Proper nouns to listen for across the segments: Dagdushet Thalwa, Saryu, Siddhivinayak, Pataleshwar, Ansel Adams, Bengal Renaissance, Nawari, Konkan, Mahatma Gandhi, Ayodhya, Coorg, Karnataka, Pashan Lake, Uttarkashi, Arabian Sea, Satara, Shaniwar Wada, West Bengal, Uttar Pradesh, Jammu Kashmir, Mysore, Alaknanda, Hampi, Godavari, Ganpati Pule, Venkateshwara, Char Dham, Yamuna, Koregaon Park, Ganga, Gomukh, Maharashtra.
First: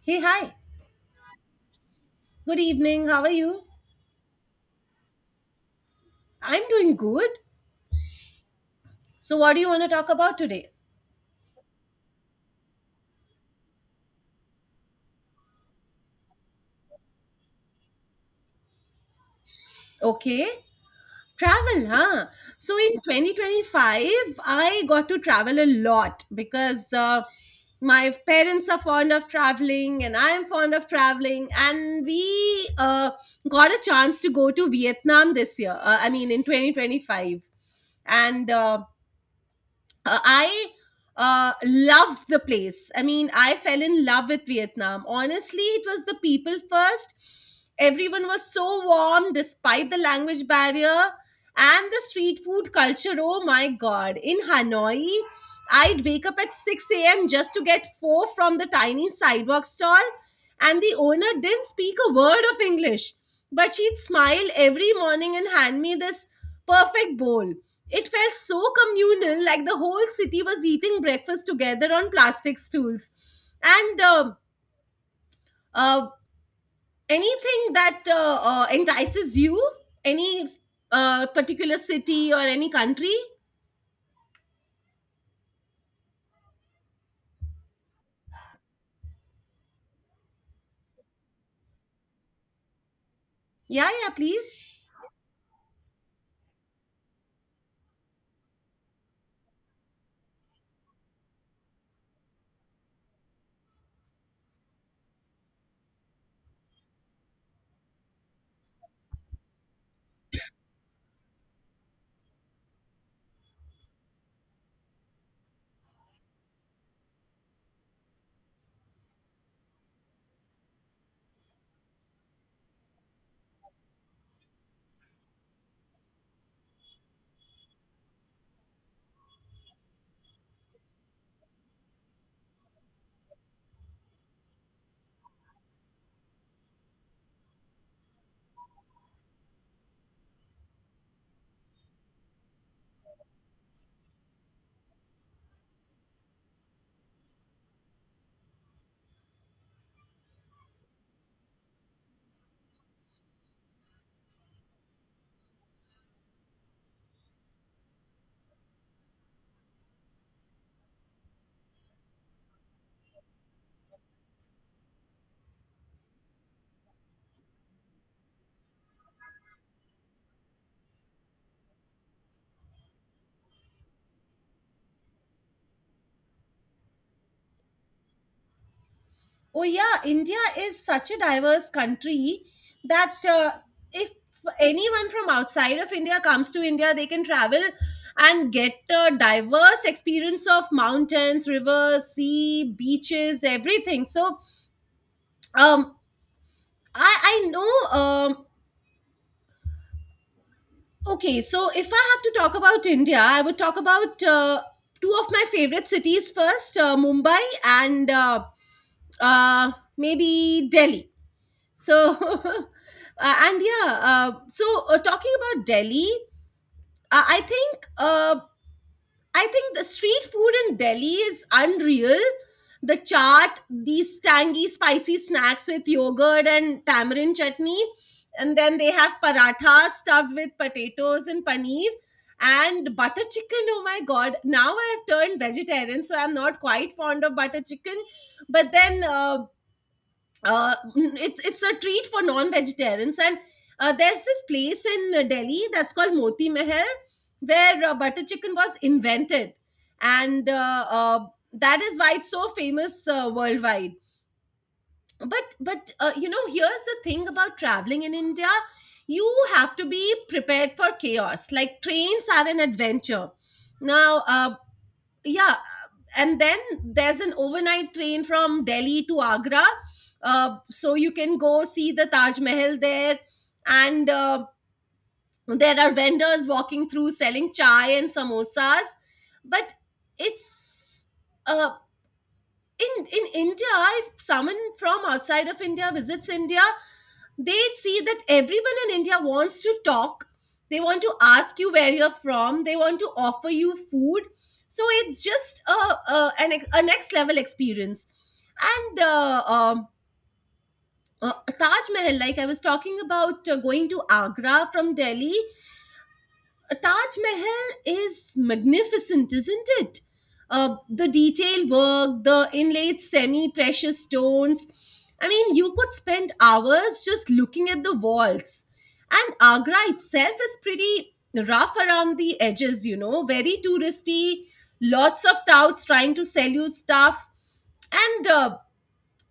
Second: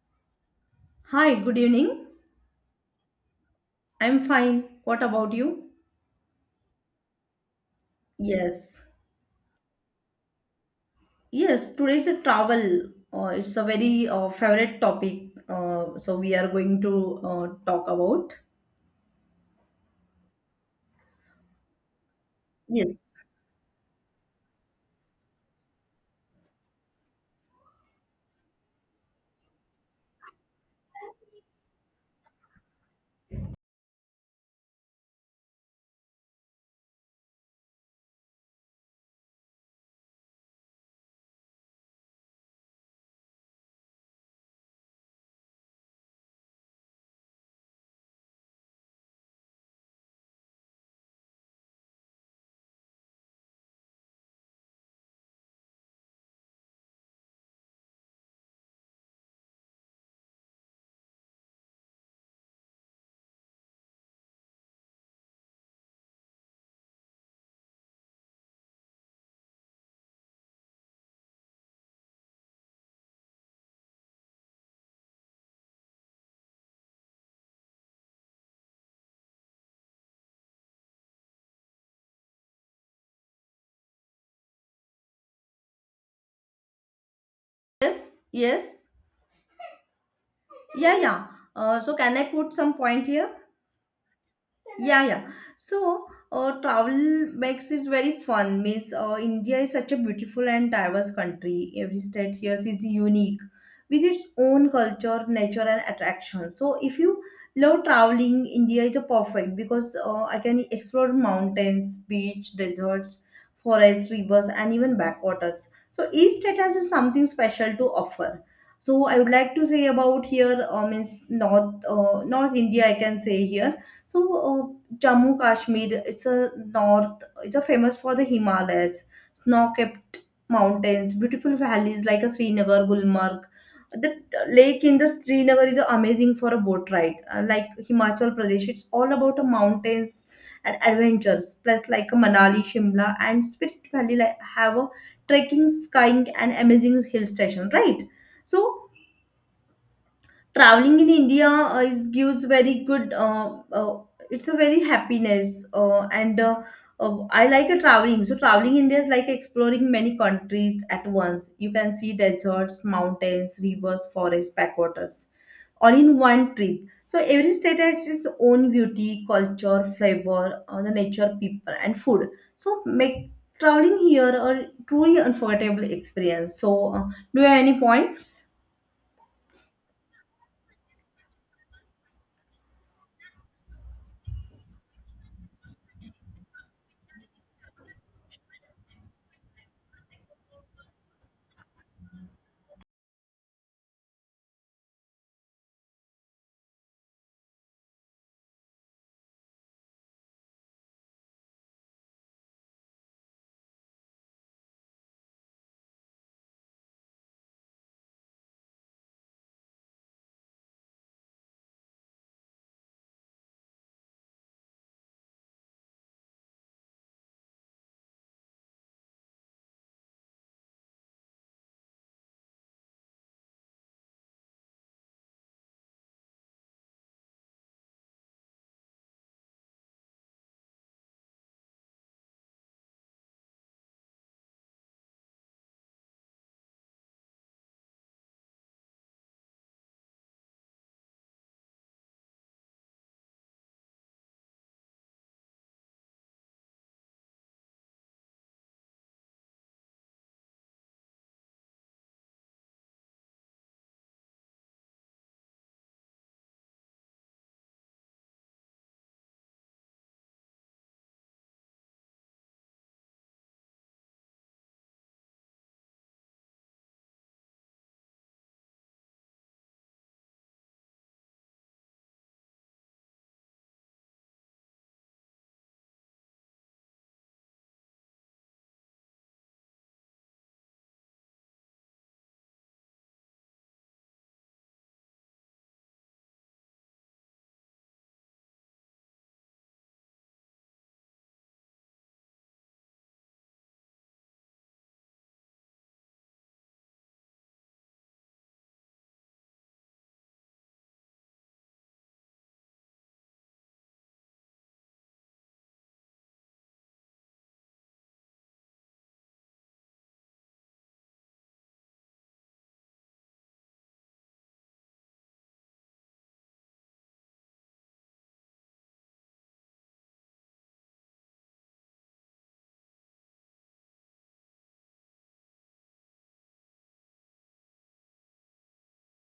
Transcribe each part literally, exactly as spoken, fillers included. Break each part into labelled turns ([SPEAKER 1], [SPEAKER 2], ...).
[SPEAKER 1] Hey, hi.
[SPEAKER 2] Hi, good evening.
[SPEAKER 1] Good evening. How are you?
[SPEAKER 2] I'm fine. What about you?
[SPEAKER 1] I'm doing good.
[SPEAKER 2] Yes.
[SPEAKER 1] So, what do you want to talk about today?
[SPEAKER 2] Yes, today's a travel. Uh, it's a very uh, favorite topic. Uh, so we are going to uh, talk about.
[SPEAKER 1] Okay. Travel, huh? So,
[SPEAKER 2] Yes.
[SPEAKER 1] in twenty twenty-five, I got to travel a lot because uh, my parents are fond of traveling and I am fond of traveling. And we uh, got a chance to go to Vietnam this year, uh, I mean, in twenty twenty-five. And uh, uh, I uh, loved the place. I mean, I fell in love with Vietnam. Honestly, it was the people first. Everyone was so warm despite the language barrier and the street food culture. Oh my God. In Hanoi, I'd wake up at six a m just to get four from the tiny sidewalk stall, and the owner didn't speak a word of English. But she'd smile every morning and hand me this perfect bowl. It felt so communal, like the whole city was eating breakfast together on plastic stools. And uh, uh, anything that uh, uh, entices you, any uh, particular city or any country?
[SPEAKER 2] Yes, yes. Yeah, yeah. Uh, so can I put some point here?
[SPEAKER 1] Yeah, yeah, please.
[SPEAKER 2] Yeah, yeah. So, uh, travel makes is very fun. Means, uh, India is such a beautiful and diverse country. Every state here is unique with its own culture, nature, and attraction. So, if you love traveling, India is a perfect because uh, I can explore mountains, beach, deserts, forests, rivers, and even backwaters. So, each state has something special to offer. So, I would like to say about here, uh, means North, uh, North India. I can say here so uh, Jammu Kashmir, it's a north, it's a famous for the Himalayas, snow-capped mountains, beautiful valleys like a Srinagar, Gulmarg. The uh, lake in the Srinagar is amazing for a boat ride. Uh, like Himachal Pradesh, it's all about the mountains and adventures. Plus, like a Manali, Shimla, and Spirit Valley like, have a trekking, skiing, and amazing hill station, right? So traveling in India uh, is gives very good. Uh, uh, it's a very happiness, uh, and uh, uh, I like a traveling. So traveling in India is like exploring many countries at once. You can see deserts, mountains, rivers, forests, backwaters, all in one trip. So every state has its own beauty, culture, flavor, uh, the nature, people, and food. So make traveling here a truly unforgettable experience. So uh, do you have any points?
[SPEAKER 1] Oh yeah, India is such a diverse country that uh, if anyone from outside of India comes to India, they can travel and get a diverse experience of mountains, rivers, sea, beaches, everything. So, um, I I know. Um, okay, so if I have to talk about India, I would talk about uh, two of my favorite cities first: uh, Mumbai and uh, uh, maybe Delhi. So, uh, and yeah, uh, so uh, talking about Delhi, uh, I think uh, I think the street food in Delhi is unreal. The chaat, these tangy, spicy snacks with yogurt and tamarind chutney, and then they have paratha stuffed with potatoes and paneer and butter chicken. Oh my God! Now I have turned vegetarian, so I'm not quite fond of butter chicken. But then. Uh, uh, it's it's a treat for non-vegetarians, and uh, there's this place in uh, Delhi that's called Moti Mahal where uh, butter chicken was invented, and uh, uh, that is why it's so famous uh, worldwide. But but uh, you know here's the thing about traveling in India: you have to be prepared for chaos. Like, trains are an adventure now. Uh, yeah. And then there's an overnight train from Delhi to Agra. Uh, so you can go see the Taj Mahal there. And uh, there are vendors walking through selling chai and samosas. But it's uh, in in India, if someone from outside of India visits India, they see that everyone in India wants to talk. They want to ask you where you're from, they want to offer you food. So it's just a, a, an, ex- a next level experience. And uh, um, uh, Taj Mahal, like I was talking about, uh, going to Agra from Delhi, a Taj Mahal is magnificent, isn't it? Uh, the detailed work, the inlaid semi precious stones. I mean, you could spend hours just looking at the walls. And Agra itself is pretty rough around the edges, you know, very touristy, lots of touts trying to sell you stuff. And uh,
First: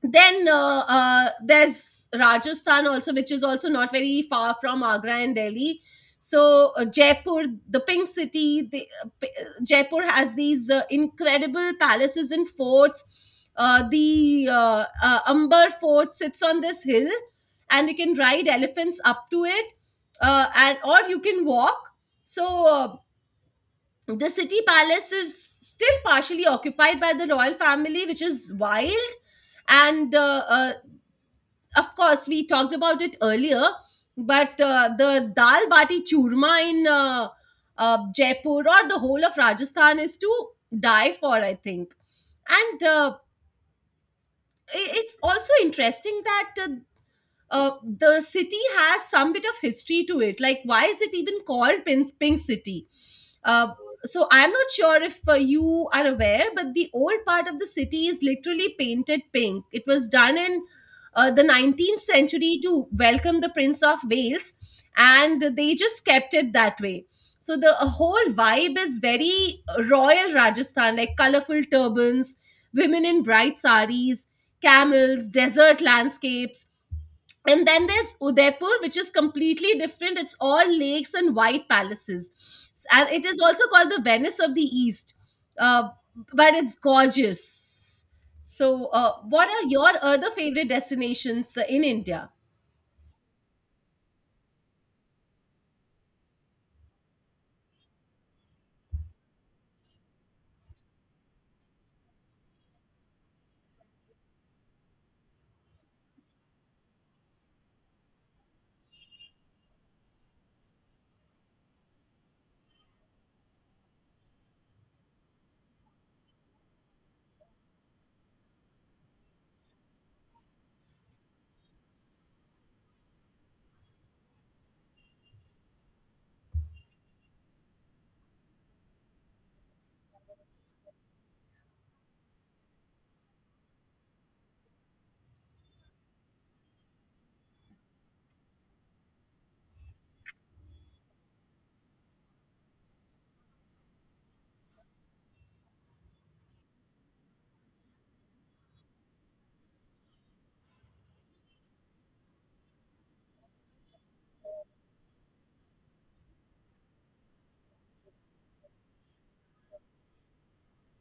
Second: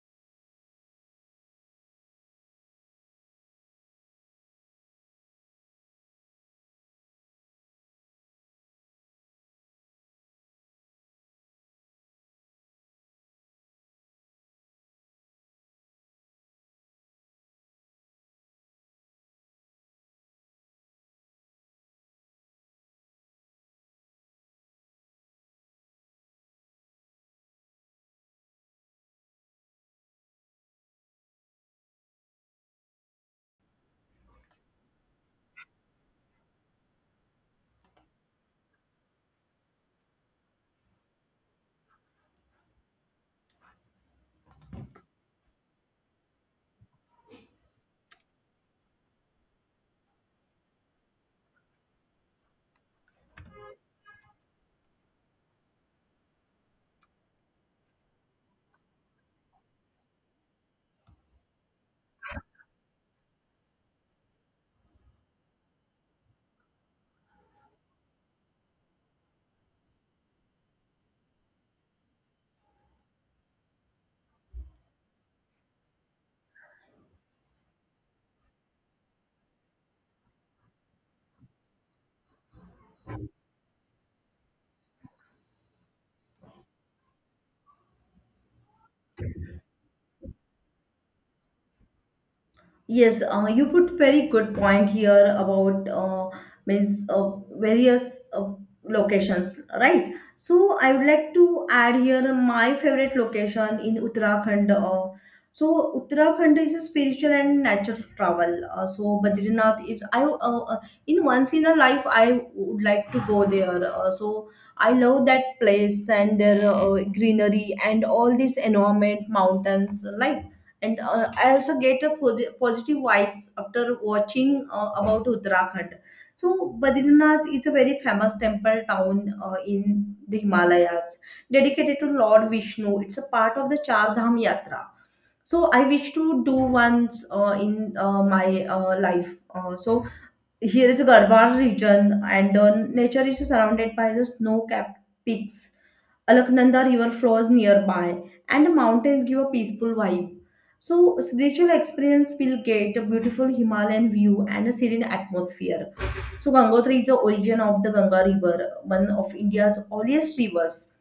[SPEAKER 1] then uh, uh, there's Rajasthan also, which is also not very far from Agra and Delhi. So uh, Jaipur, the pink city. the, uh, p- uh, Jaipur has these uh, incredible palaces and forts. Uh, the uh, uh, Amber Fort sits on this hill, and you can ride elephants up to it, uh, and or you can walk. So uh, the city palace is still partially occupied by the royal family, which is wild. And uh, uh, of course, we talked about it earlier, but uh, the dal bati churma in uh, uh, Jaipur or the whole of Rajasthan is to die for, I think. And uh, i- it's also interesting that uh, uh, the city has some bit of history to it. Like, why is it even called Pink, Pink City? Uh, so, I'm not sure if uh, you are aware, but the old part of the city is literally painted pink. It was done in uh, the nineteenth century to welcome the Prince of Wales, and they just kept it that way. So, the uh, whole vibe is very royal Rajasthan, like colorful turbans, women in bright saris, camels, desert landscapes. And then there's Udaipur, which is completely different. It's all lakes and white palaces. S- and it is also called the Venice of the East. Uh, but it's gorgeous. So uh, what are your other favorite destinations uh, in India?
[SPEAKER 2] Yes, uh, you put very good point here about uh, means uh, various uh, locations, right? So I would like to add here my favorite location in Uttarakhand. Uh, so Uttarakhand is a spiritual and natural travel. Uh, so Badrinath is I uh, uh, in once in a life I would like to go there. Uh, so I love that place and their uh, greenery and all this environment, mountains, like and uh, I also get a posi- positive vibes after watching uh, about uttarakhand so badrinath is a very famous temple town uh, in the himalayas dedicated to lord vishnu. It's a part of the char dham yatra so I wish to do once uh, in uh, my uh, life. Uh, so here is a garhwal region and uh, nature is surrounded by the snow capped peaks. Alaknanda river flows nearby, and the mountains give a peaceful vibe. So, spiritual experience will get a beautiful Himalayan view and a serene atmosphere. So, Gangotri is the origin of the Ganga River, one of India's earliest rivers.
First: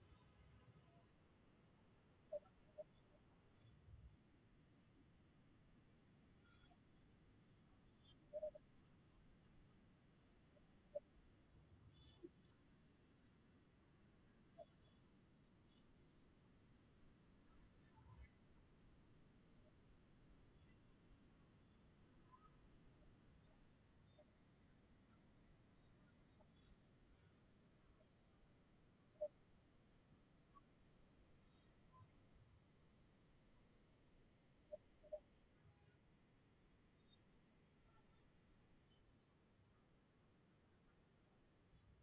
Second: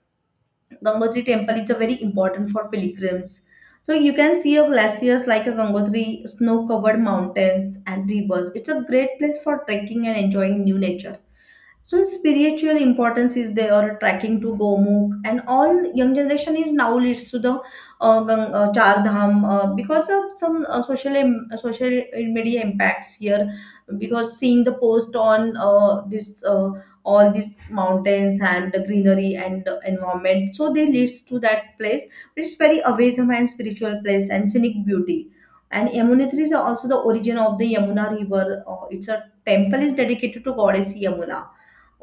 [SPEAKER 2] Gangotri temple is a very important for pilgrims. So you can see a glaciers like a Gangotri, snow-covered mountains and rivers. It's a great place for trekking and enjoying new nature. So spiritual importance is there, tracking to Gomukh, and all young generation is now leads to the uh, Gang, uh, Char Dham uh, because of some uh, social im- social media impacts here, because seeing the post on uh, this uh, all these mountains and the greenery and the environment so they leads to that place. It's very awesome and spiritual place and scenic beauty. And yamunotri is also the origin of the yamuna river. Uh, it's a temple is dedicated to goddess yamuna.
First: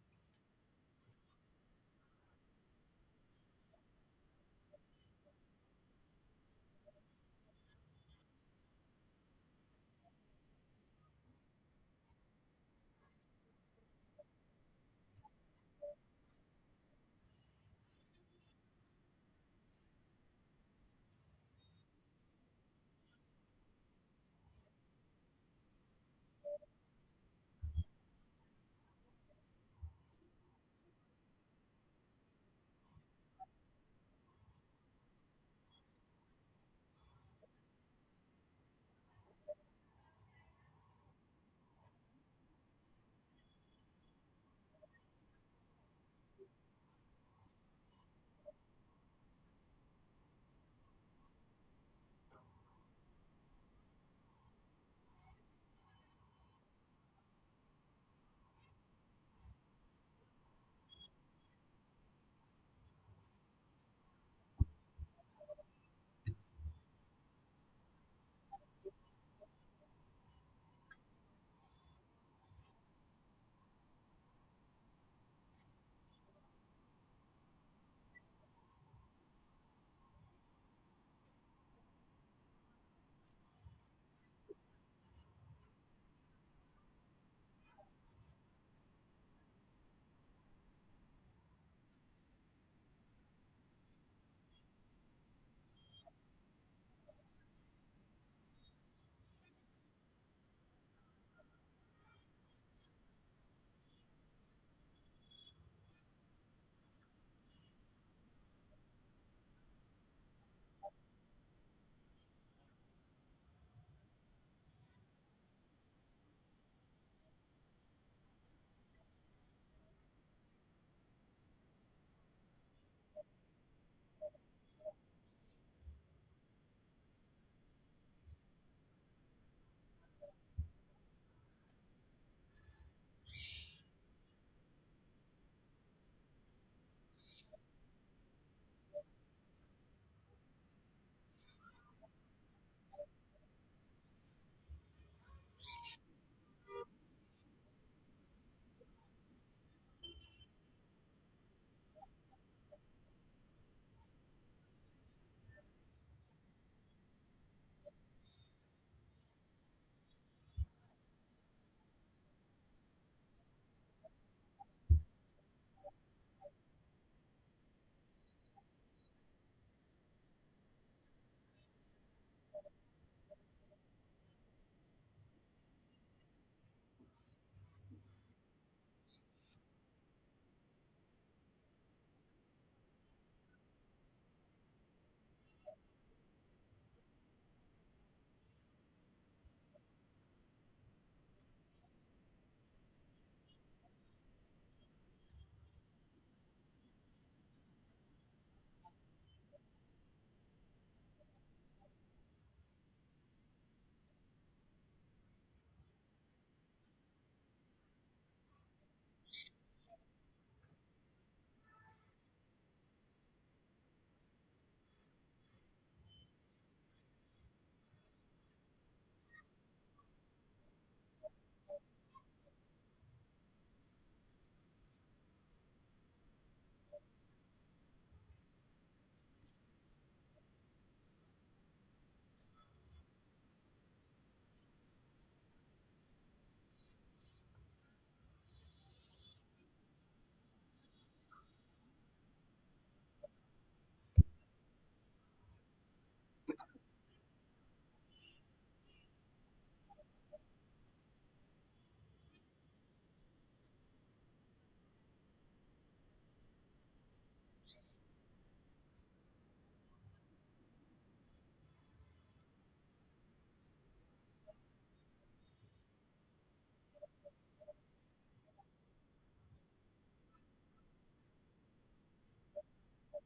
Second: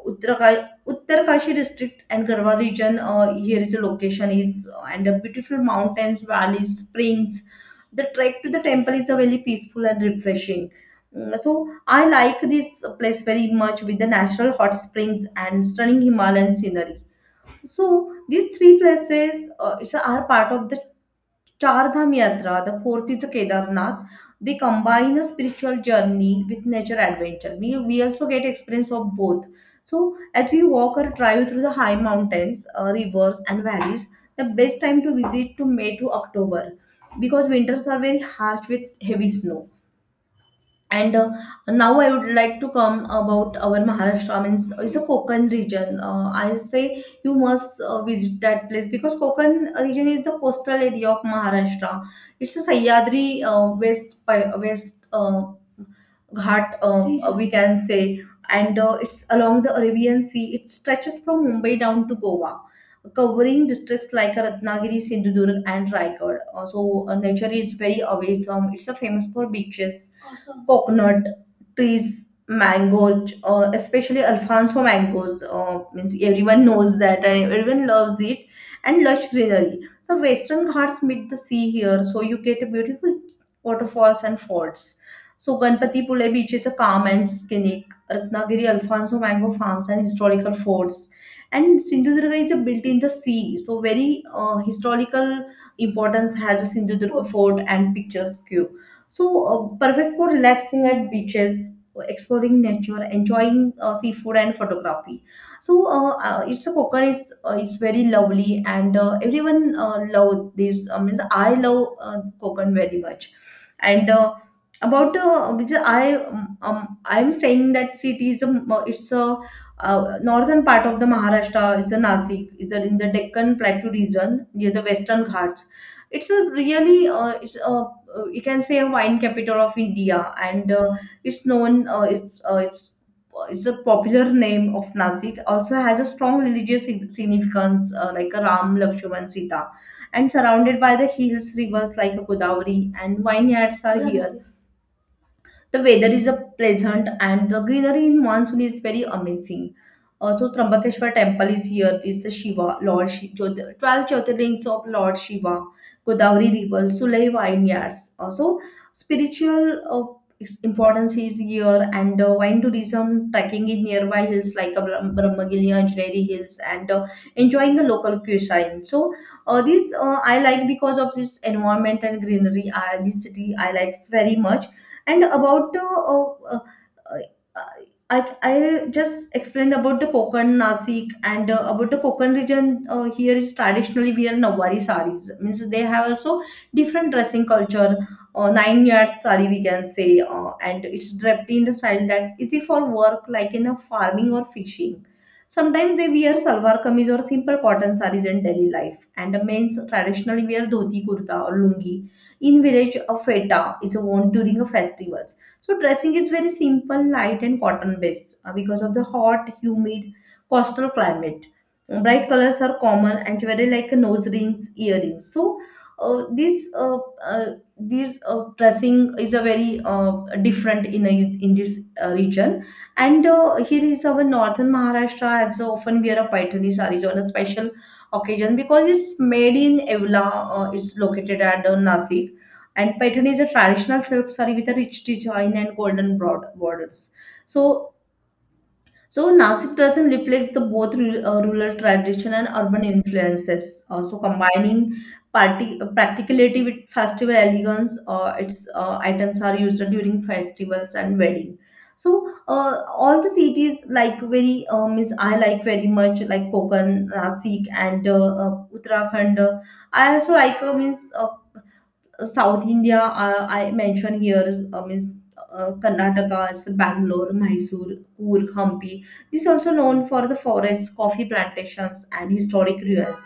[SPEAKER 2] Uttarakai- Uttarkashi district and Garhwa region. Uh, here is the location. It's and the beautiful mountains, valleys, springs. The trek to the temple is a very peaceful and refreshing. Mm, So I like this place very much with the natural hot springs and stunning Himalayan scenery. So these three places uh, it's- are part of the Char Dham Yatra. The fourth is Kedarnath. They combine a spiritual journey with nature adventure. We, we also get experience of both. So as you walk or drive through the high mountains, uh, rivers and valleys, the best time to visit to May to October because winters are very harsh with heavy snow and uh, now I would like to come about our Maharashtra. Means it's a Konkan region. Uh, I say you must uh, visit that place because Konkan region is the coastal area of Maharashtra. It's a Sahyadri uh, West Pi- West uh, Ghat uh, uh, we can say, and uh, it's along the Arabian Sea. It stretches from Mumbai down to Goa, covering districts like Ratnagiri, Sindhudurg, and Raigad. Uh, so, uh, nature is very awesome. It's a famous for beaches, coconut trees, mango, uh, especially Alfonso mangoes. Uh, means everyone knows that and everyone loves it, and lush greenery. So Western Ghats meet the sea here, so you get a beautiful waterfalls and forts. So Ganpati Pule Beach is a calm and scenic. Ratnagiri, Alfonso mango farms and historical forts. And Sindhudurga is a built in the sea, so very uh, historical importance has a Sindhudurga fort and picturesque. So, uh, perfect for relaxing at beaches, exploring nature, enjoying uh, seafood and photography. So, uh, uh, it's a coconut is uh, it's very lovely, and uh, everyone uh, love this. Uh, means I love uh, coconut very much, and. Uh, about uh, because I um, um, I'm staying in that city is a, uh, it's a uh, northern part of the Maharashtra is a Nasik is a, in the Deccan Plateau region near the Western Ghats. It's a really uh, it's a uh, you can say a wine capital of India, and uh, it's known. Uh, it's uh, it's it's a popular name of Nasik. Also has a strong religious sig- significance, uh, like a Ram, Lakshman, Sita, and surrounded by the hills, rivers like a Godavari, and vineyards are here. The weather is a pleasant and the greenery in monsoon is very amazing. Also, Trambakeshwar temple is here. This is Shiva, Lord Shiva, twelve Jyotirlings of Lord Shiva, Godavari River, Sulai Vineyards. Also, spiritual uh, its importance is here and uh, wine tourism, trekking in nearby hills like uh, Brahm- Brahmagiri, Anjari Hills and uh, enjoying the local cuisine. So, uh, this uh, I like because of this environment and greenery. I, this city I like very much and about uh, uh, uh, uh, I, I just explained about the Konkan, Nasik, and uh, about the Konkan region. Uh, here is traditionally wear Nawari saris. Means they have also different dressing culture. Uh, nine yard sari we can say, uh, and it's draped in the style that's easy for work, like in a farming or fishing. Sometimes they wear salwar kameez or simple cotton saris in daily life, and the men's traditionally wear dhoti kurta or lungi in village a feta is worn during a festivals. So dressing is very simple light and cotton based uh, because of the hot humid coastal climate. Bright colors are common and very like nose rings earrings so uh, this uh, uh, this uh, dressing is a very uh, different in a, in this uh, region. And uh, here is our northern maharashtra as often wear a paithani sarees on a special occasion because it's made in evla. Uh, it's located at uh, nasik and pattern is a traditional silk saree with a rich design and golden broad borders. So, so Nasik dressing reflects the both ru- uh, rural tradition and urban influences. Uh, So, combining party, uh, practicality with festival elegance. Uh, its uh, items are used during festivals and wedding. So uh, all the cities like very uh, means I like very much like Kokan, Nasik, and uh, uh, Uttarakhand. I also like uh, means uh, South India, uh, I mentioned here is uh, means uh, Karnataka, is Bangalore, Mysore, Coorg, Hampi. This is also known for the forests, coffee plantations, and historic ruins.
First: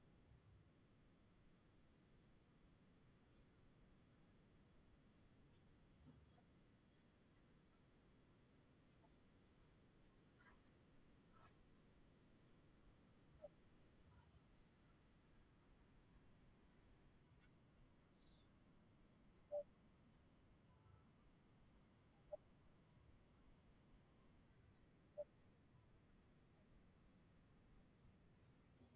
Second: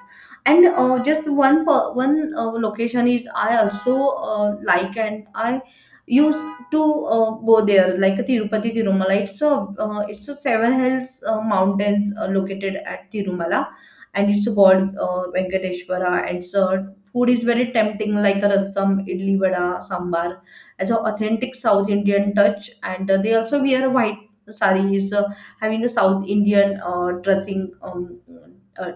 [SPEAKER 2] And uh, just one per, one uh, location is I also uh, like and I used to uh, go there like Tirupati Tirumala. It's a uh, it's a seven hills uh, mountains uh, located at Tirumala, and it's called uh, Venkateshwara. And it's a food is very tempting, like a rasam, idli vada, sambar, as an authentic South Indian touch. And uh, they also wear white sarees, uh, having a South Indian uh, dressing. Um, uh,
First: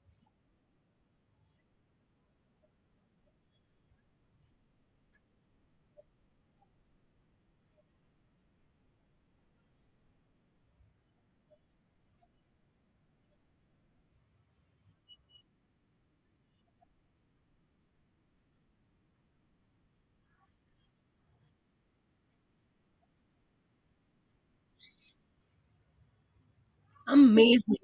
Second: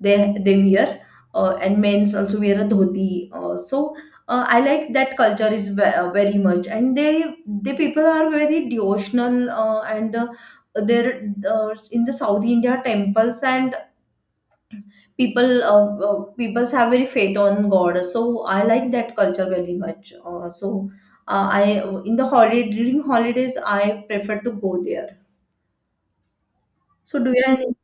[SPEAKER 2] they they wear, uh, and men's also wear a dhoti. Uh, so uh, I like that culture is ve- uh, very much, and they the people are very devotional uh, and. Uh, there uh, in the South India temples and people uh, uh, peoples have very faith on god so I like that culture very much uh, so uh, I in the holiday during holidays I prefer to go there so do you have any
[SPEAKER 1] Amazing,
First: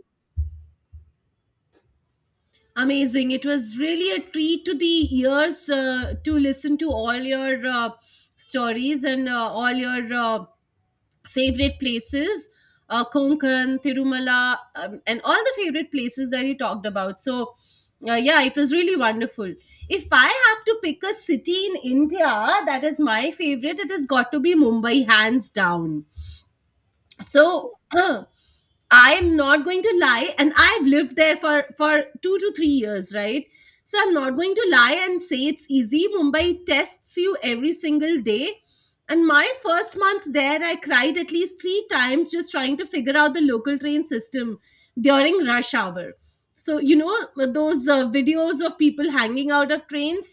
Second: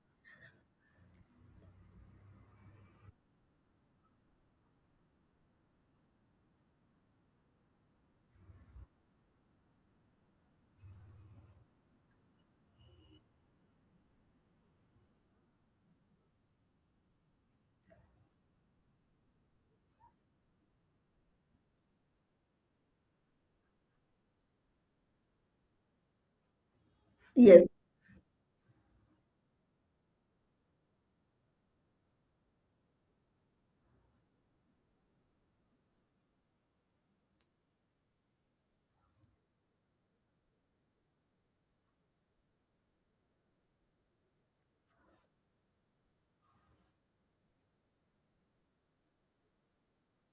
[SPEAKER 1] amazing. It was really a treat to the ears uh, to listen to all your uh, stories and uh, all your uh, favorite places, uh, Konkan, Tirumala, um, and all the favorite places that you talked about. So uh, yeah, it was really wonderful. If I have to pick a city in India that is my favorite, it has got to be Mumbai, hands down.
[SPEAKER 2] yes
[SPEAKER 1] So uh, I'm not going to lie, and I've lived there for for two to three years, right? So I'm not going to lie and say it's easy. Mumbai tests you every single day. And my first month there, I cried at least three times just trying to figure out the local train system during rush hour. So you know those uh, videos of people hanging out of trains.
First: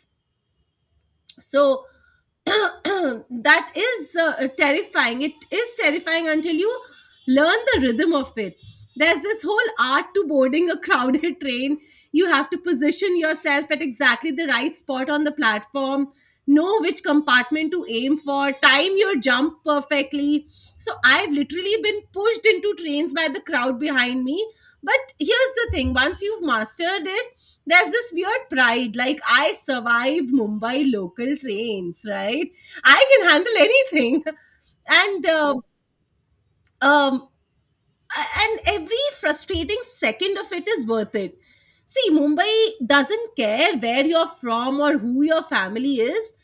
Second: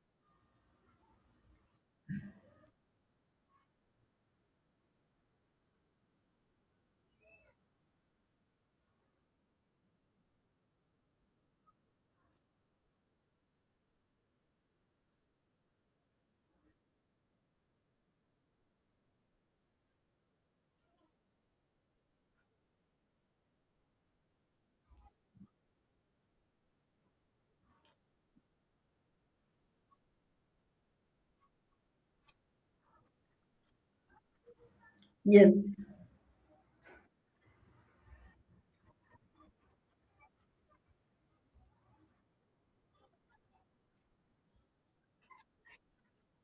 [SPEAKER 1] So that is uh, terrifying. It is terrifying until you learn the rhythm of it. There's this whole art to boarding a crowded train. You have to position yourself at exactly the right spot on the platform, know which compartment to aim for, time your jump perfectly. So I've literally been pushed into trains by the crowd behind me. But here's the thing: once you've mastered it, there's this weird pride, like, I survived Mumbai local trains, right? I can handle anything. And uh,
[SPEAKER 2] yes.
[SPEAKER 1] um and every frustrating second of it is worth it. See, Mumbai doesn't care where you're from or who your family is.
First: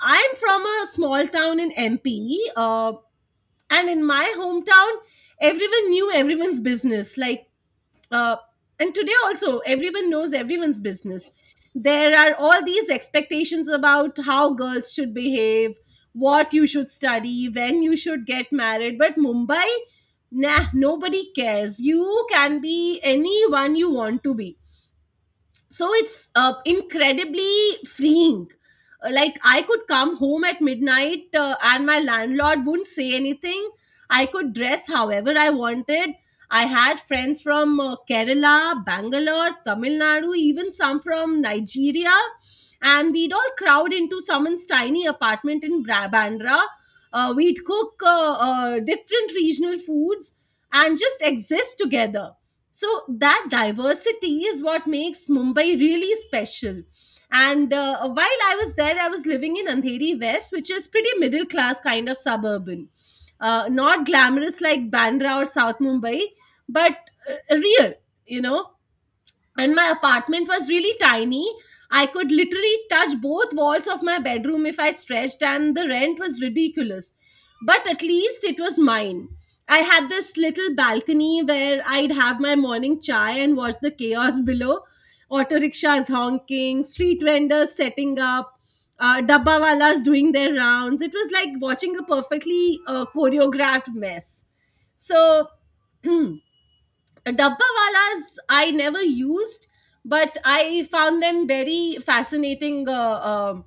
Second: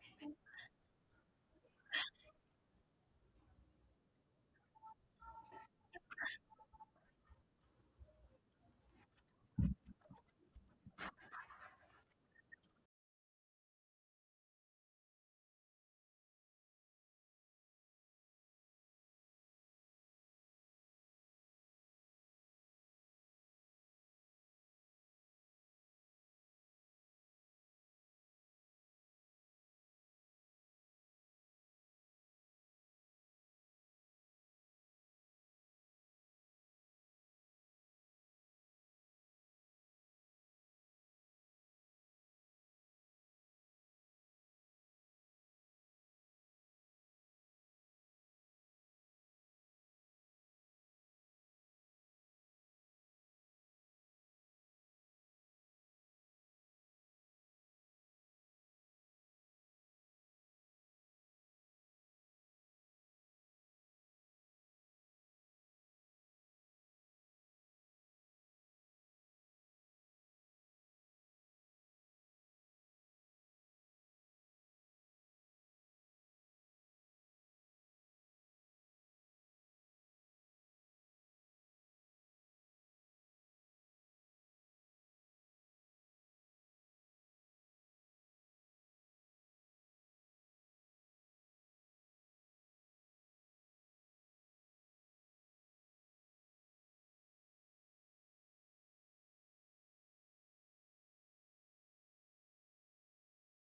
[SPEAKER 1] I'm from a small town in M P. uh, and in my hometown, everyone knew everyone's business, like, uh, and today also everyone knows everyone's business. There are all these expectations about how girls should behave, what you should study, when you should get married. But Mumbai, nah, nobody cares. You can be anyone you want to be. So it's uh, incredibly freeing. Uh, like, I could come home at midnight uh, and my landlord wouldn't say anything. I could dress however I wanted. I had friends from uh, Kerala, Bangalore, Tamil Nadu, even some from Nigeria, and we'd all crowd into someone's tiny apartment in Bra- bandra. Uh, we'd cook uh, uh, different regional foods and just exist together. So that diversity is what makes Mumbai really special. And uh, while I was there, I was living in Andheri West, which is pretty middle class, kind of suburban, uh, not glamorous like Bandra or South Mumbai. But uh, real, you know? And my apartment was really tiny. I could literally touch both walls of my bedroom if I stretched, and the rent was ridiculous. But at least it was mine. I had this little balcony where I'd have my morning chai and watch the chaos below. Auto rickshaws honking, street vendors setting up, uh, dabba walas doing their rounds. It was like watching a perfectly uh, choreographed mess. So dabbawalas, I never used, but I found them very fascinating uh, um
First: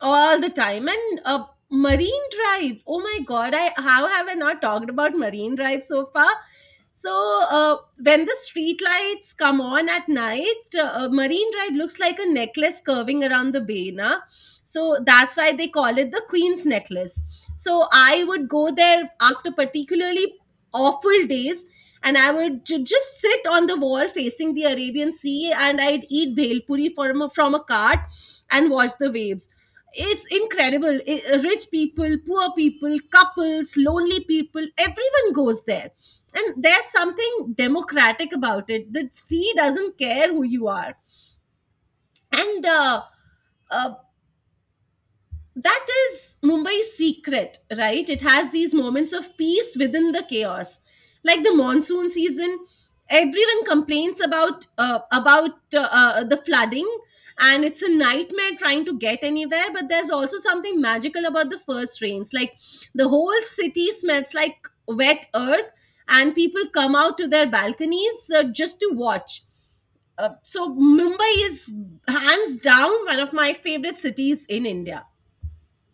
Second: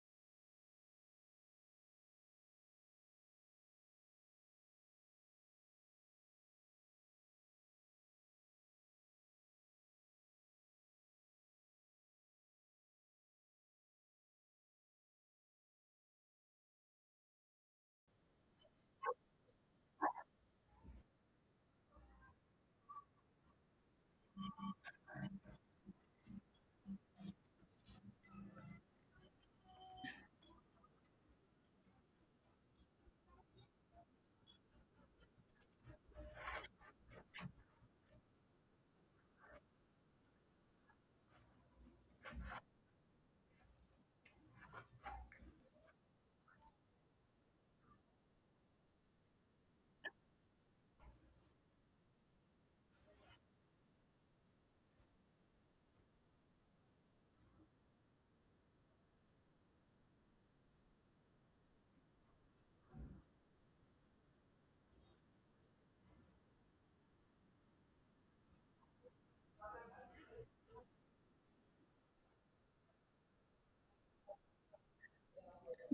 [SPEAKER 1] all the time. And uh, Marine Drive, oh my God, I how have I not talked about Marine Drive so far? So uh, when the street lights come on at night, uh, Marine Drive looks like a necklace curving around the bay, na? So that's why they call it the Queen's Necklace. So I would go there after particularly awful days, and I would ju- just sit on the wall facing the Arabian Sea, and I'd eat bhel puri from a, from a cart and watch the waves. It's incredible. I- uh, rich people, poor people, couples, lonely people, everyone goes there. And there's something democratic about it. The sea doesn't care who you are. And uh, uh, that is Mumbai's secret, right? It has these moments of peace within the chaos, like the monsoon season. Everyone complains about uh, about uh, uh, the flooding, and it's a nightmare trying to get anywhere. But there's also something magical about the first rains. Like, the whole city smells like wet earth, and people come out to their balconies uh, just to watch. Uh, so Mumbai is hands down one of my favorite cities in India.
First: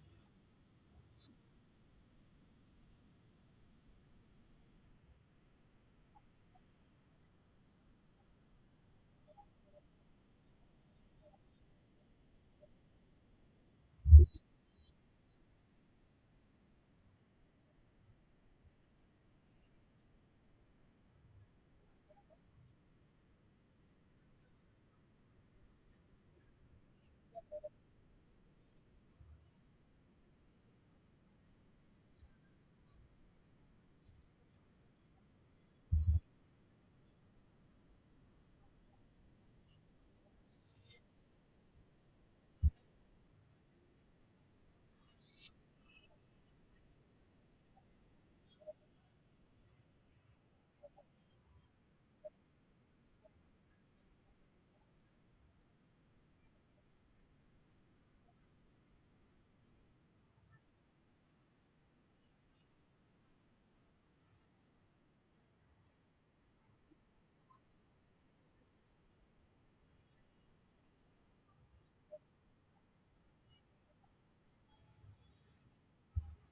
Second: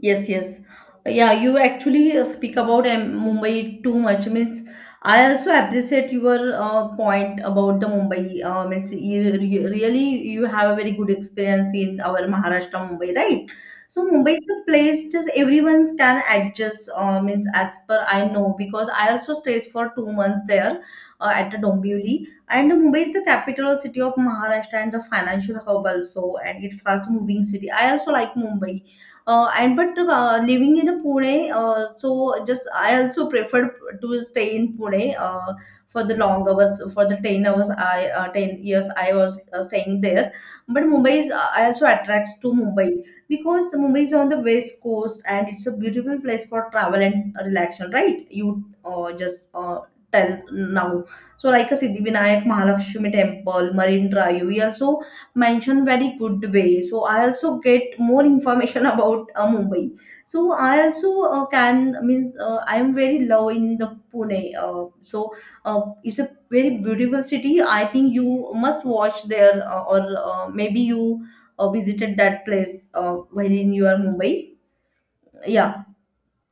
[SPEAKER 2] Yes, yes. Yeah, you actually uh, speak about um, Mumbai too much. Means I also appreciate your uh, point about the Mumbai. Uh, means you, you really you have a very good experience in our Maharashtra Mumbai, right? So Mumbai is a place just everyone can adjust. Uh, means as per I know, because I also stays for two months there, uh, at the Dombivli. And Mumbai is the capital city of Maharashtra and the financial hub also, and it's fast moving city. I also like Mumbai, uh, and but uh, living in Pune, uh, so just I also prefer to stay in Pune, uh, for the long hours, for the ten hours, I uh, ten years I was uh, staying there. But Mumbai is, uh, I also attracts to Mumbai because Mumbai is on the west coast and it's a beautiful place for travel and relaxation, right? You uh, just uh, tell now. So like a Siddhivinayak, Mahalakshmi temple, Marine Drive, we also mentioned very good way, so I also get more information about uh, Mumbai. So I also uh, can means uh, I am very low in the Pune, uh, so uh, it's a very beautiful city. I think you must watch there, uh, or uh, maybe you uh, visited that place uh, while in your Mumbai, yeah.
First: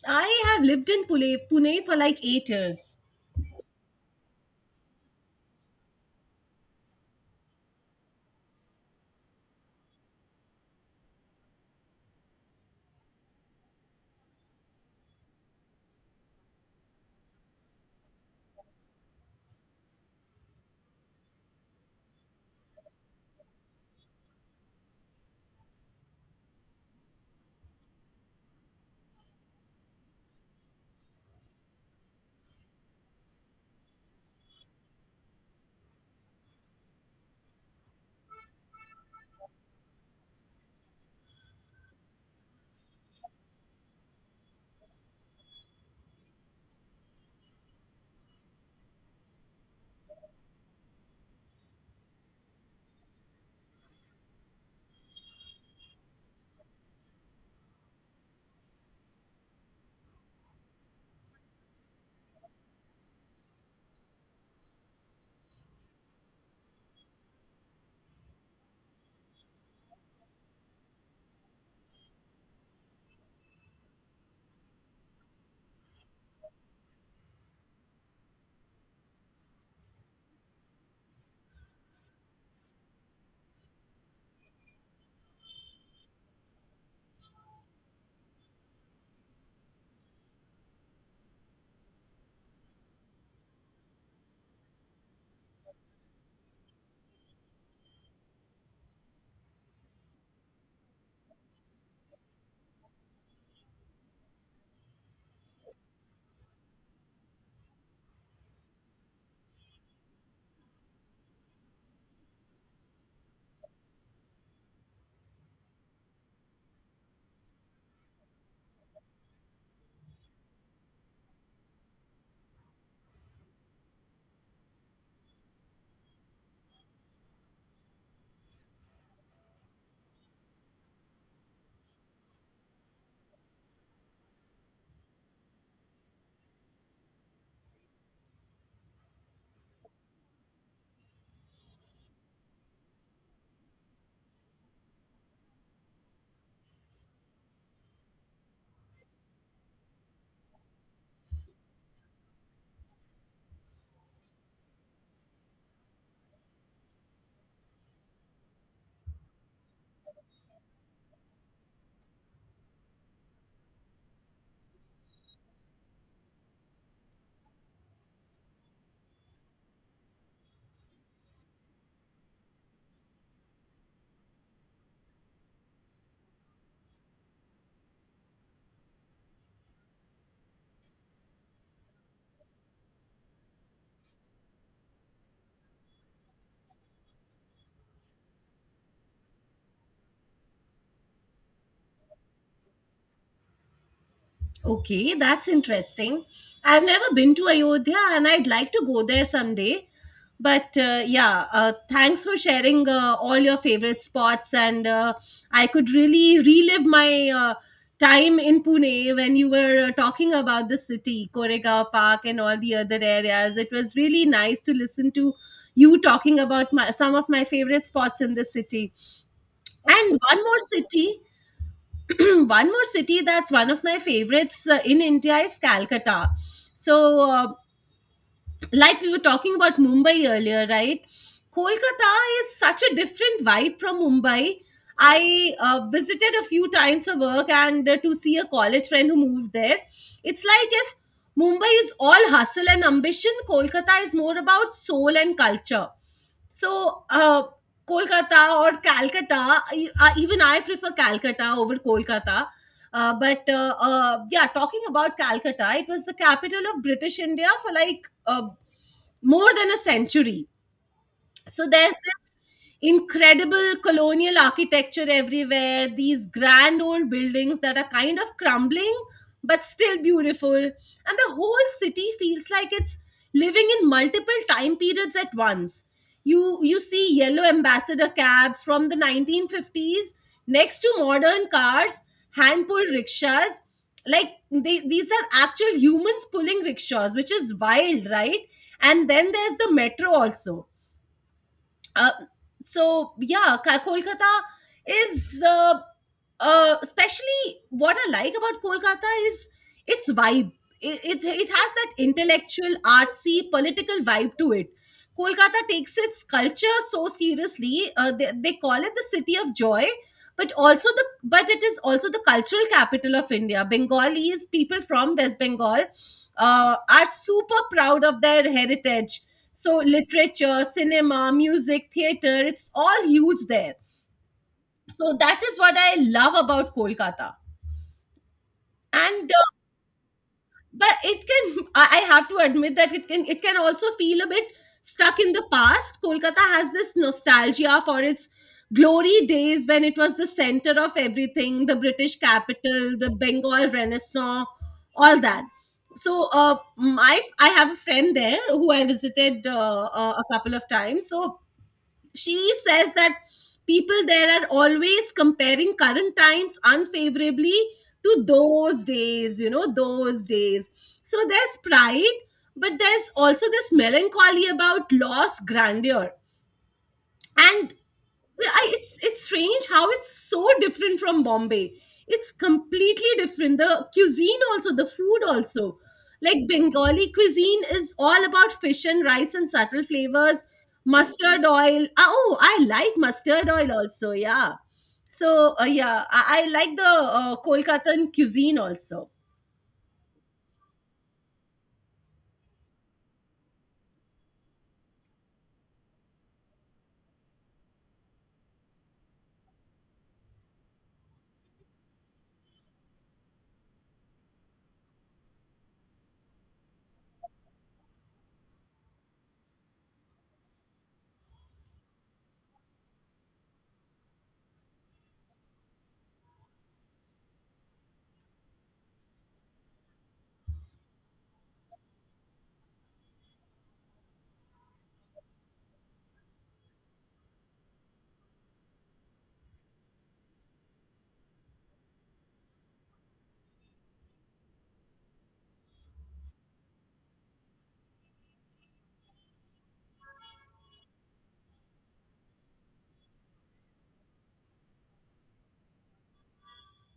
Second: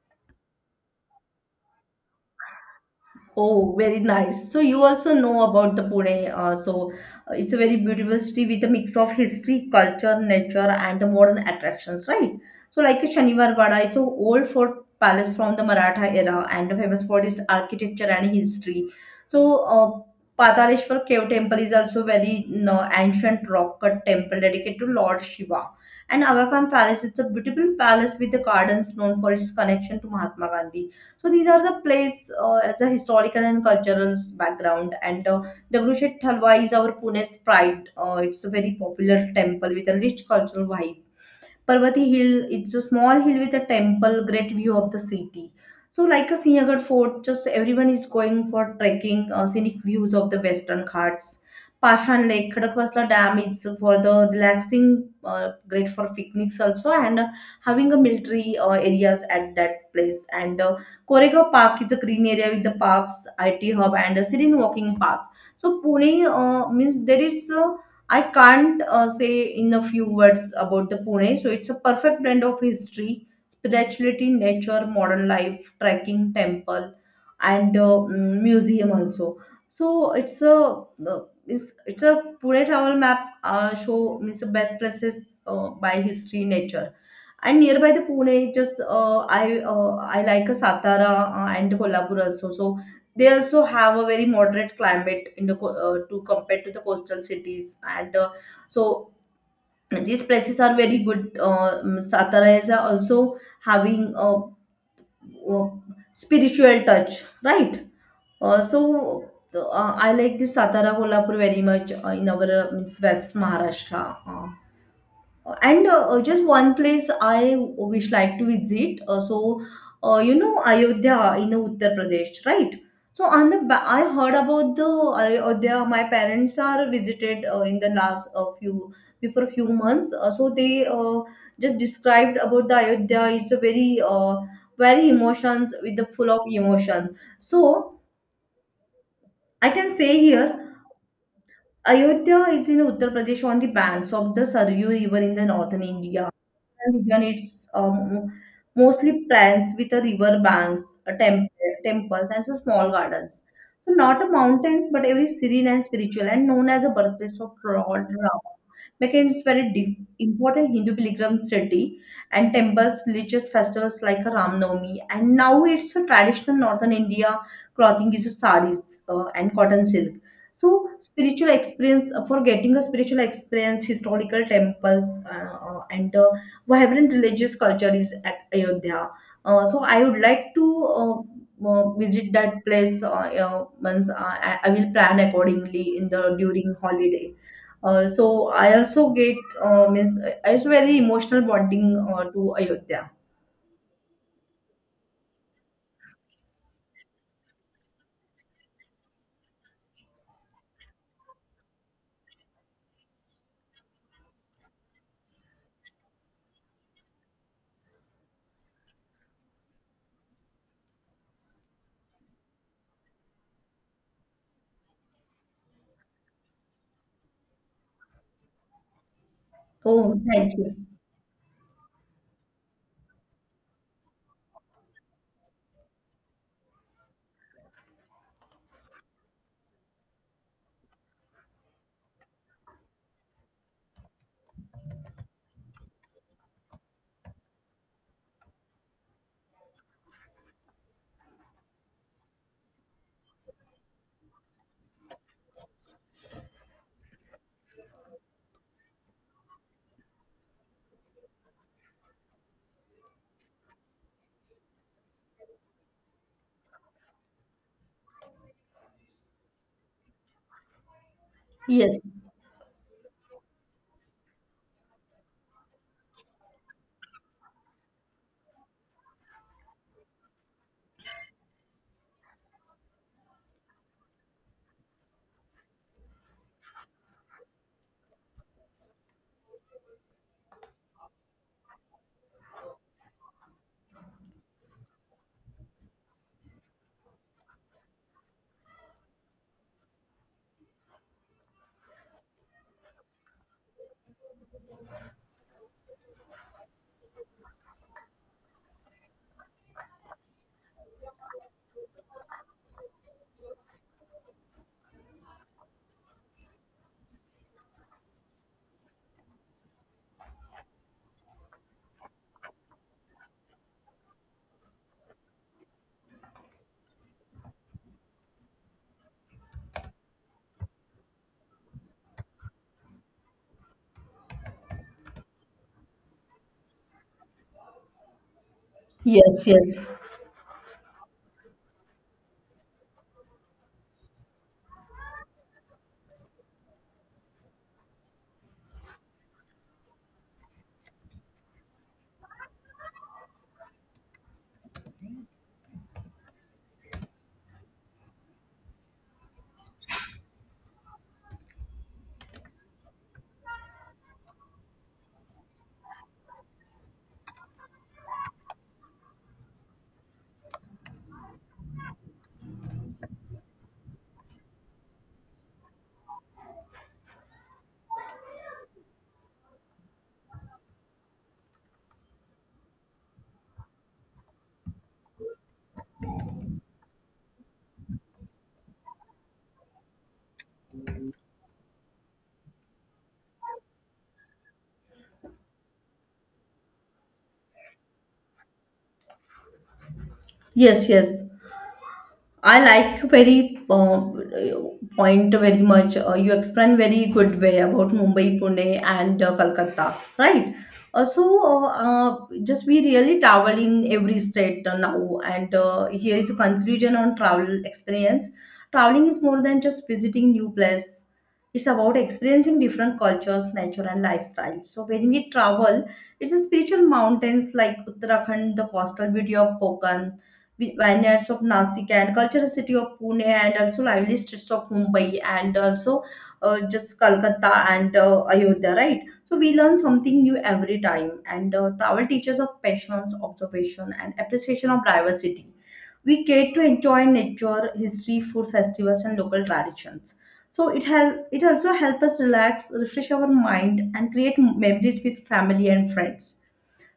[SPEAKER 1] I have lived in Pune, Pune for like eight years.
[SPEAKER 2] Oh, very nice. So you also know about the Pune. Uh, so uh, it's a very beautiful city with a mix of history, culture, nature, and modern attractions, right? So like a Shaniwar Wada, it's an old fort palace from the Maratha era and famous for its architecture and history. So uh, Pataleshwar Cave Temple is also very, you know, ancient rock cut temple dedicated to Lord Shiva. And Aga Khan Palace, it's a beautiful palace with the gardens, known for its connection to Mahatma Gandhi. So these are the place, uh, as a historical and cultural s- background. And uh, Dagdushet Thalwa is our Pune's pride. Uh, it's a very popular temple with a rich cultural vibe. Parvati Hill, it's a small hill with a temple, great view of the city. So, like a Sinhagad fort, just everyone is going for trekking, uh, scenic views of the western ghats. Pashan Lake, Khadakwasla Dam is for the relaxing, uh, great for picnics also, and uh, having a military uh, areas at that place. And uh, Koregaon Park is a green area with the parks, I T hub, and a serene walking paths. So Pune uh, means there is a, I can't uh, say in a few words about the Pune. So it's a perfect blend of history, spirituality, nature, modern life, trekking, temple, and uh, mm, museum also. So it's a, uh, it's, it's a Pune travel map, uh, show means the best places, uh, by history, nature. And nearby the Pune, just uh, I uh, I like a Satara uh, and Kolhapur also. So they also have a very moderate climate in the co- uh, to compared to the coastal cities, and uh, so these places are very good, uh, um, Satara is also having a, uh spiritual touch, right? uh, so uh, I like this Satara Kolhapur very much, uh, in our, uh, means west Maharashtra. Uh, and uh, uh, Just one place I wish like to visit. Uh, so, uh, you know Ayodhya in Uttar Pradesh, right? So on the ba- I heard about the Ayodhya. My parents are visited uh, in the last uh, few before a few months. Uh, so they uh, just described about the Ayodhya. It's a very uh, very emotions with the full of emotion. So I can say here, Ayodhya is in Uttar Pradesh on the banks of the Saryu River in the northern India. And again, it's um, mostly plants with a river banks, a temple, temples, and so small gardens. So not a mountains, but every serene and spiritual, and known as a birthplace of Lord Rama. Deccan is very deep, important Hindu pilgrim city, and temples, religious festivals like a Ram Navami, and now it's a traditional northern India clothing is a saris, uh, and cotton silk. So, spiritual experience uh, for getting a spiritual experience, historical temples, uh, uh, and uh, vibrant religious culture is at Ayodhya. Uh, so, I would like to uh, uh, visit that place. Uh, uh, once uh, I, I will plan accordingly in the during holiday. Uh, so, I also get uh, miss. I also very emotional bonding uh, to Ayodhya.
[SPEAKER 1] Okay, that's interesting. I've never been to Ayodhya, and I'd like to go there someday. But uh, yeah, uh, thanks for sharing uh, all your favorite spots. And uh, I could really relive my uh, time in Pune when you were uh, talking about the city, Koregaon Park, and all the other areas. It was really nice to listen to you talking about my, some of my favorite spots in the city. And
[SPEAKER 2] Oh,
[SPEAKER 1] one
[SPEAKER 2] thank
[SPEAKER 1] more
[SPEAKER 2] you.
[SPEAKER 1] city one more city that's one of my favorites uh, in India is Calcutta. So, uh, like we were talking about Mumbai earlier, right? Kolkata is such a different vibe from Mumbai. I uh, visited a few times for work and uh, to see a college friend who moved there. It's like if Mumbai is all hustle and ambition, Kolkata is more about soul and culture. So, uh, Kolkata or Calcutta, I, I, even I prefer Calcutta over Kolkata. Uh, but uh, uh, yeah, talking about Calcutta, it was the capital of British India for like uh, more than a century, so there's
[SPEAKER 2] Yes,
[SPEAKER 1] this incredible colonial architecture everywhere, these grand old buildings that are kind of crumbling but still beautiful, and the whole city feels like it's living in multiple time periods at once. You you see yellow ambassador cabs from the nineteen fifties next to modern cars, hand pulled rickshaws. Like they, these are actual humans pulling rickshaws, which is wild, right? And then there's the metro also. Uh, so yeah, Ka- Kolkata is uh, uh, especially what I like about Kolkata is its vibe. It, it it has that intellectual, artsy, political vibe to it. Kolkata takes its culture so seriously. Uh, they, they call it the city of joy, but also the but it is also the cultural capital of India. Bengalis, people from West Bengal, uh, are super proud of their heritage, so literature, cinema, music, theater, it's all huge there. So that is what I love about Kolkata. And uh,
[SPEAKER 2] yes, yes,
[SPEAKER 1] But it can, I I have to admit that it can it can also feel a bit stuck in the past. Kolkata has this nostalgia for its glory days when it was the center of everything, the British capital, the Bengal Renaissance, all that. So uh, my I have a friend there who I visited uh, uh, a couple of times. So she says that people there are always comparing current times unfavorably to those days, you know, those days. So there's pride, but there's also this melancholy about lost grandeur. and well, I, it's it's strange how it's so different from Bombay. It's completely different. The cuisine also, the food also. Like Bengali cuisine is all about fish and rice and subtle flavors, mustard oil. Ah, oh, I like mustard oil also. Yeah. So uh, yeah, I, I like the uh, Kolkatan cuisine also.
[SPEAKER 2] yes, yes. I like very uh, point very much. Uh, you explain very good way about Mumbai, Pune, and uh, Calcutta, right? Uh, so uh, uh, just we really travel in every state uh, now, and uh, here is a conclusion on travel experience. Traveling is more than just visiting new place. It's about experiencing different cultures, nature, and lifestyles. So when we travel, it's a spiritual mountains like Uttarakhand, the coastal beauty of Konkan, vi- vineyards of Nasik, and cultural city of Pune, and also lively streets of Mumbai, and also uh, just Calcutta and uh, Ayodhya, right? So we learn something new every time, and uh, travel teaches of patience, observation, and appreciation of diversity. We get to enjoy nature, history, food festivals, and local traditions. So it help, it also helps us relax, refresh our mind, and create memories with family and friends.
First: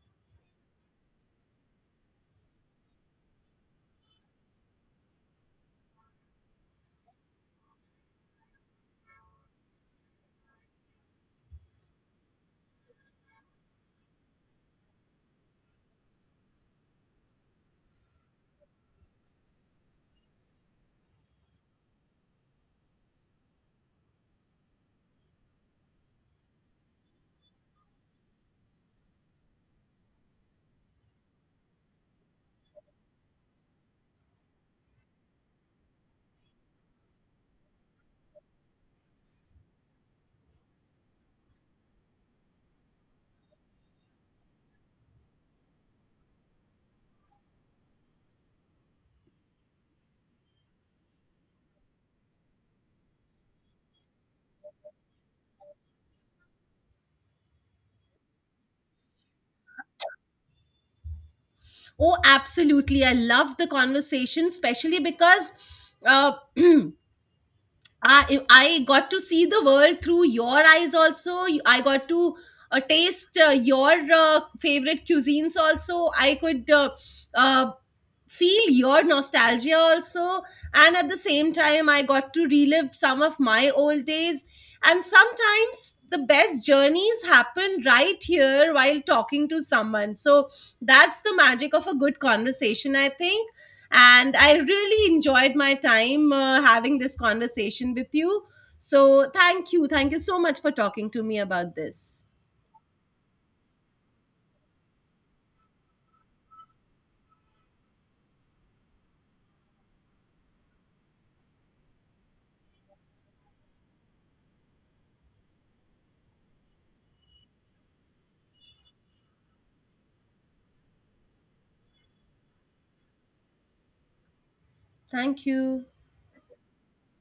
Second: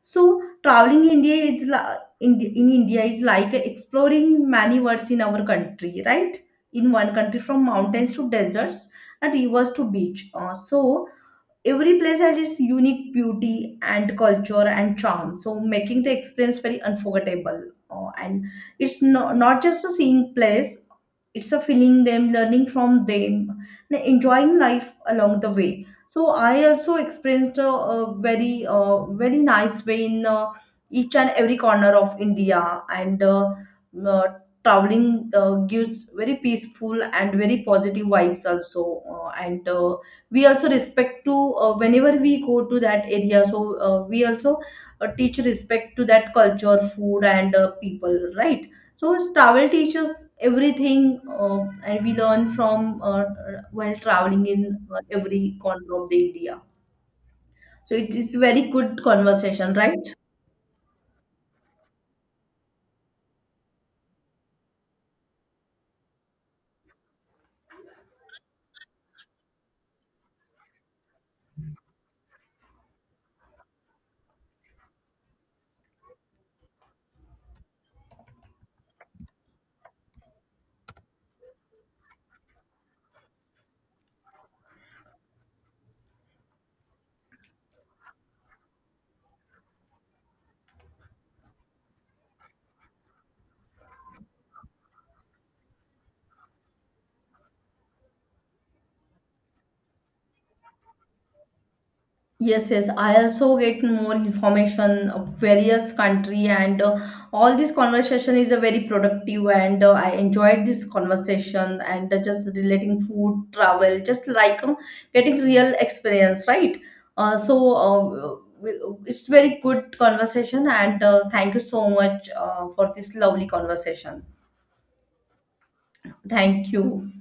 [SPEAKER 2] So traveling India is li- in, in India is like exploring many worlds in our country, right? In one country, from mountains to deserts, and rivers to beach. Uh, so every place had its unique beauty and culture and charm, so making the experience very unforgettable. Uh, and it's not, not just a seeing place, it's a feeling them, learning from them, and enjoying life along the way. So I also experienced a, a very uh, very nice way in uh, each and every corner of India, and uh, uh, traveling uh, gives very peaceful and very positive vibes also, uh, and uh, we also respect to uh, whenever we go to that area. So uh, we also uh, teach respect to that culture, food, and uh, people, right? So travel teaches everything, uh, and we learn from, uh, while traveling in uh, every corner of the India. So it is very good conversation, right?
[SPEAKER 1] Oh, absolutely. I love the conversation, especially because uh, I I got to see the world through your eyes also. You- I got to uh, taste uh, your uh, favorite cuisines also. I could uh, uh, feel your nostalgia also, and at the same time, I got to relive some of my old days. And sometimes the best journeys happen right here while talking to someone. So that's the magic of a good conversation, I think, and I really enjoyed my time uh, having this conversation with you. So, thank you. Thank you so much for talking to me about this.
[SPEAKER 2] Yes, yes. I also get more information of various country, and uh, all this conversation is a very productive, and uh, I enjoyed this conversation, and uh, just relating food, travel, just like um, getting real experience, right? Uh, so uh, we- it's very good conversation, and uh, thank you so much uh, for this lovely conversation.
[SPEAKER 1] Thank you.
[SPEAKER 2] Thank you.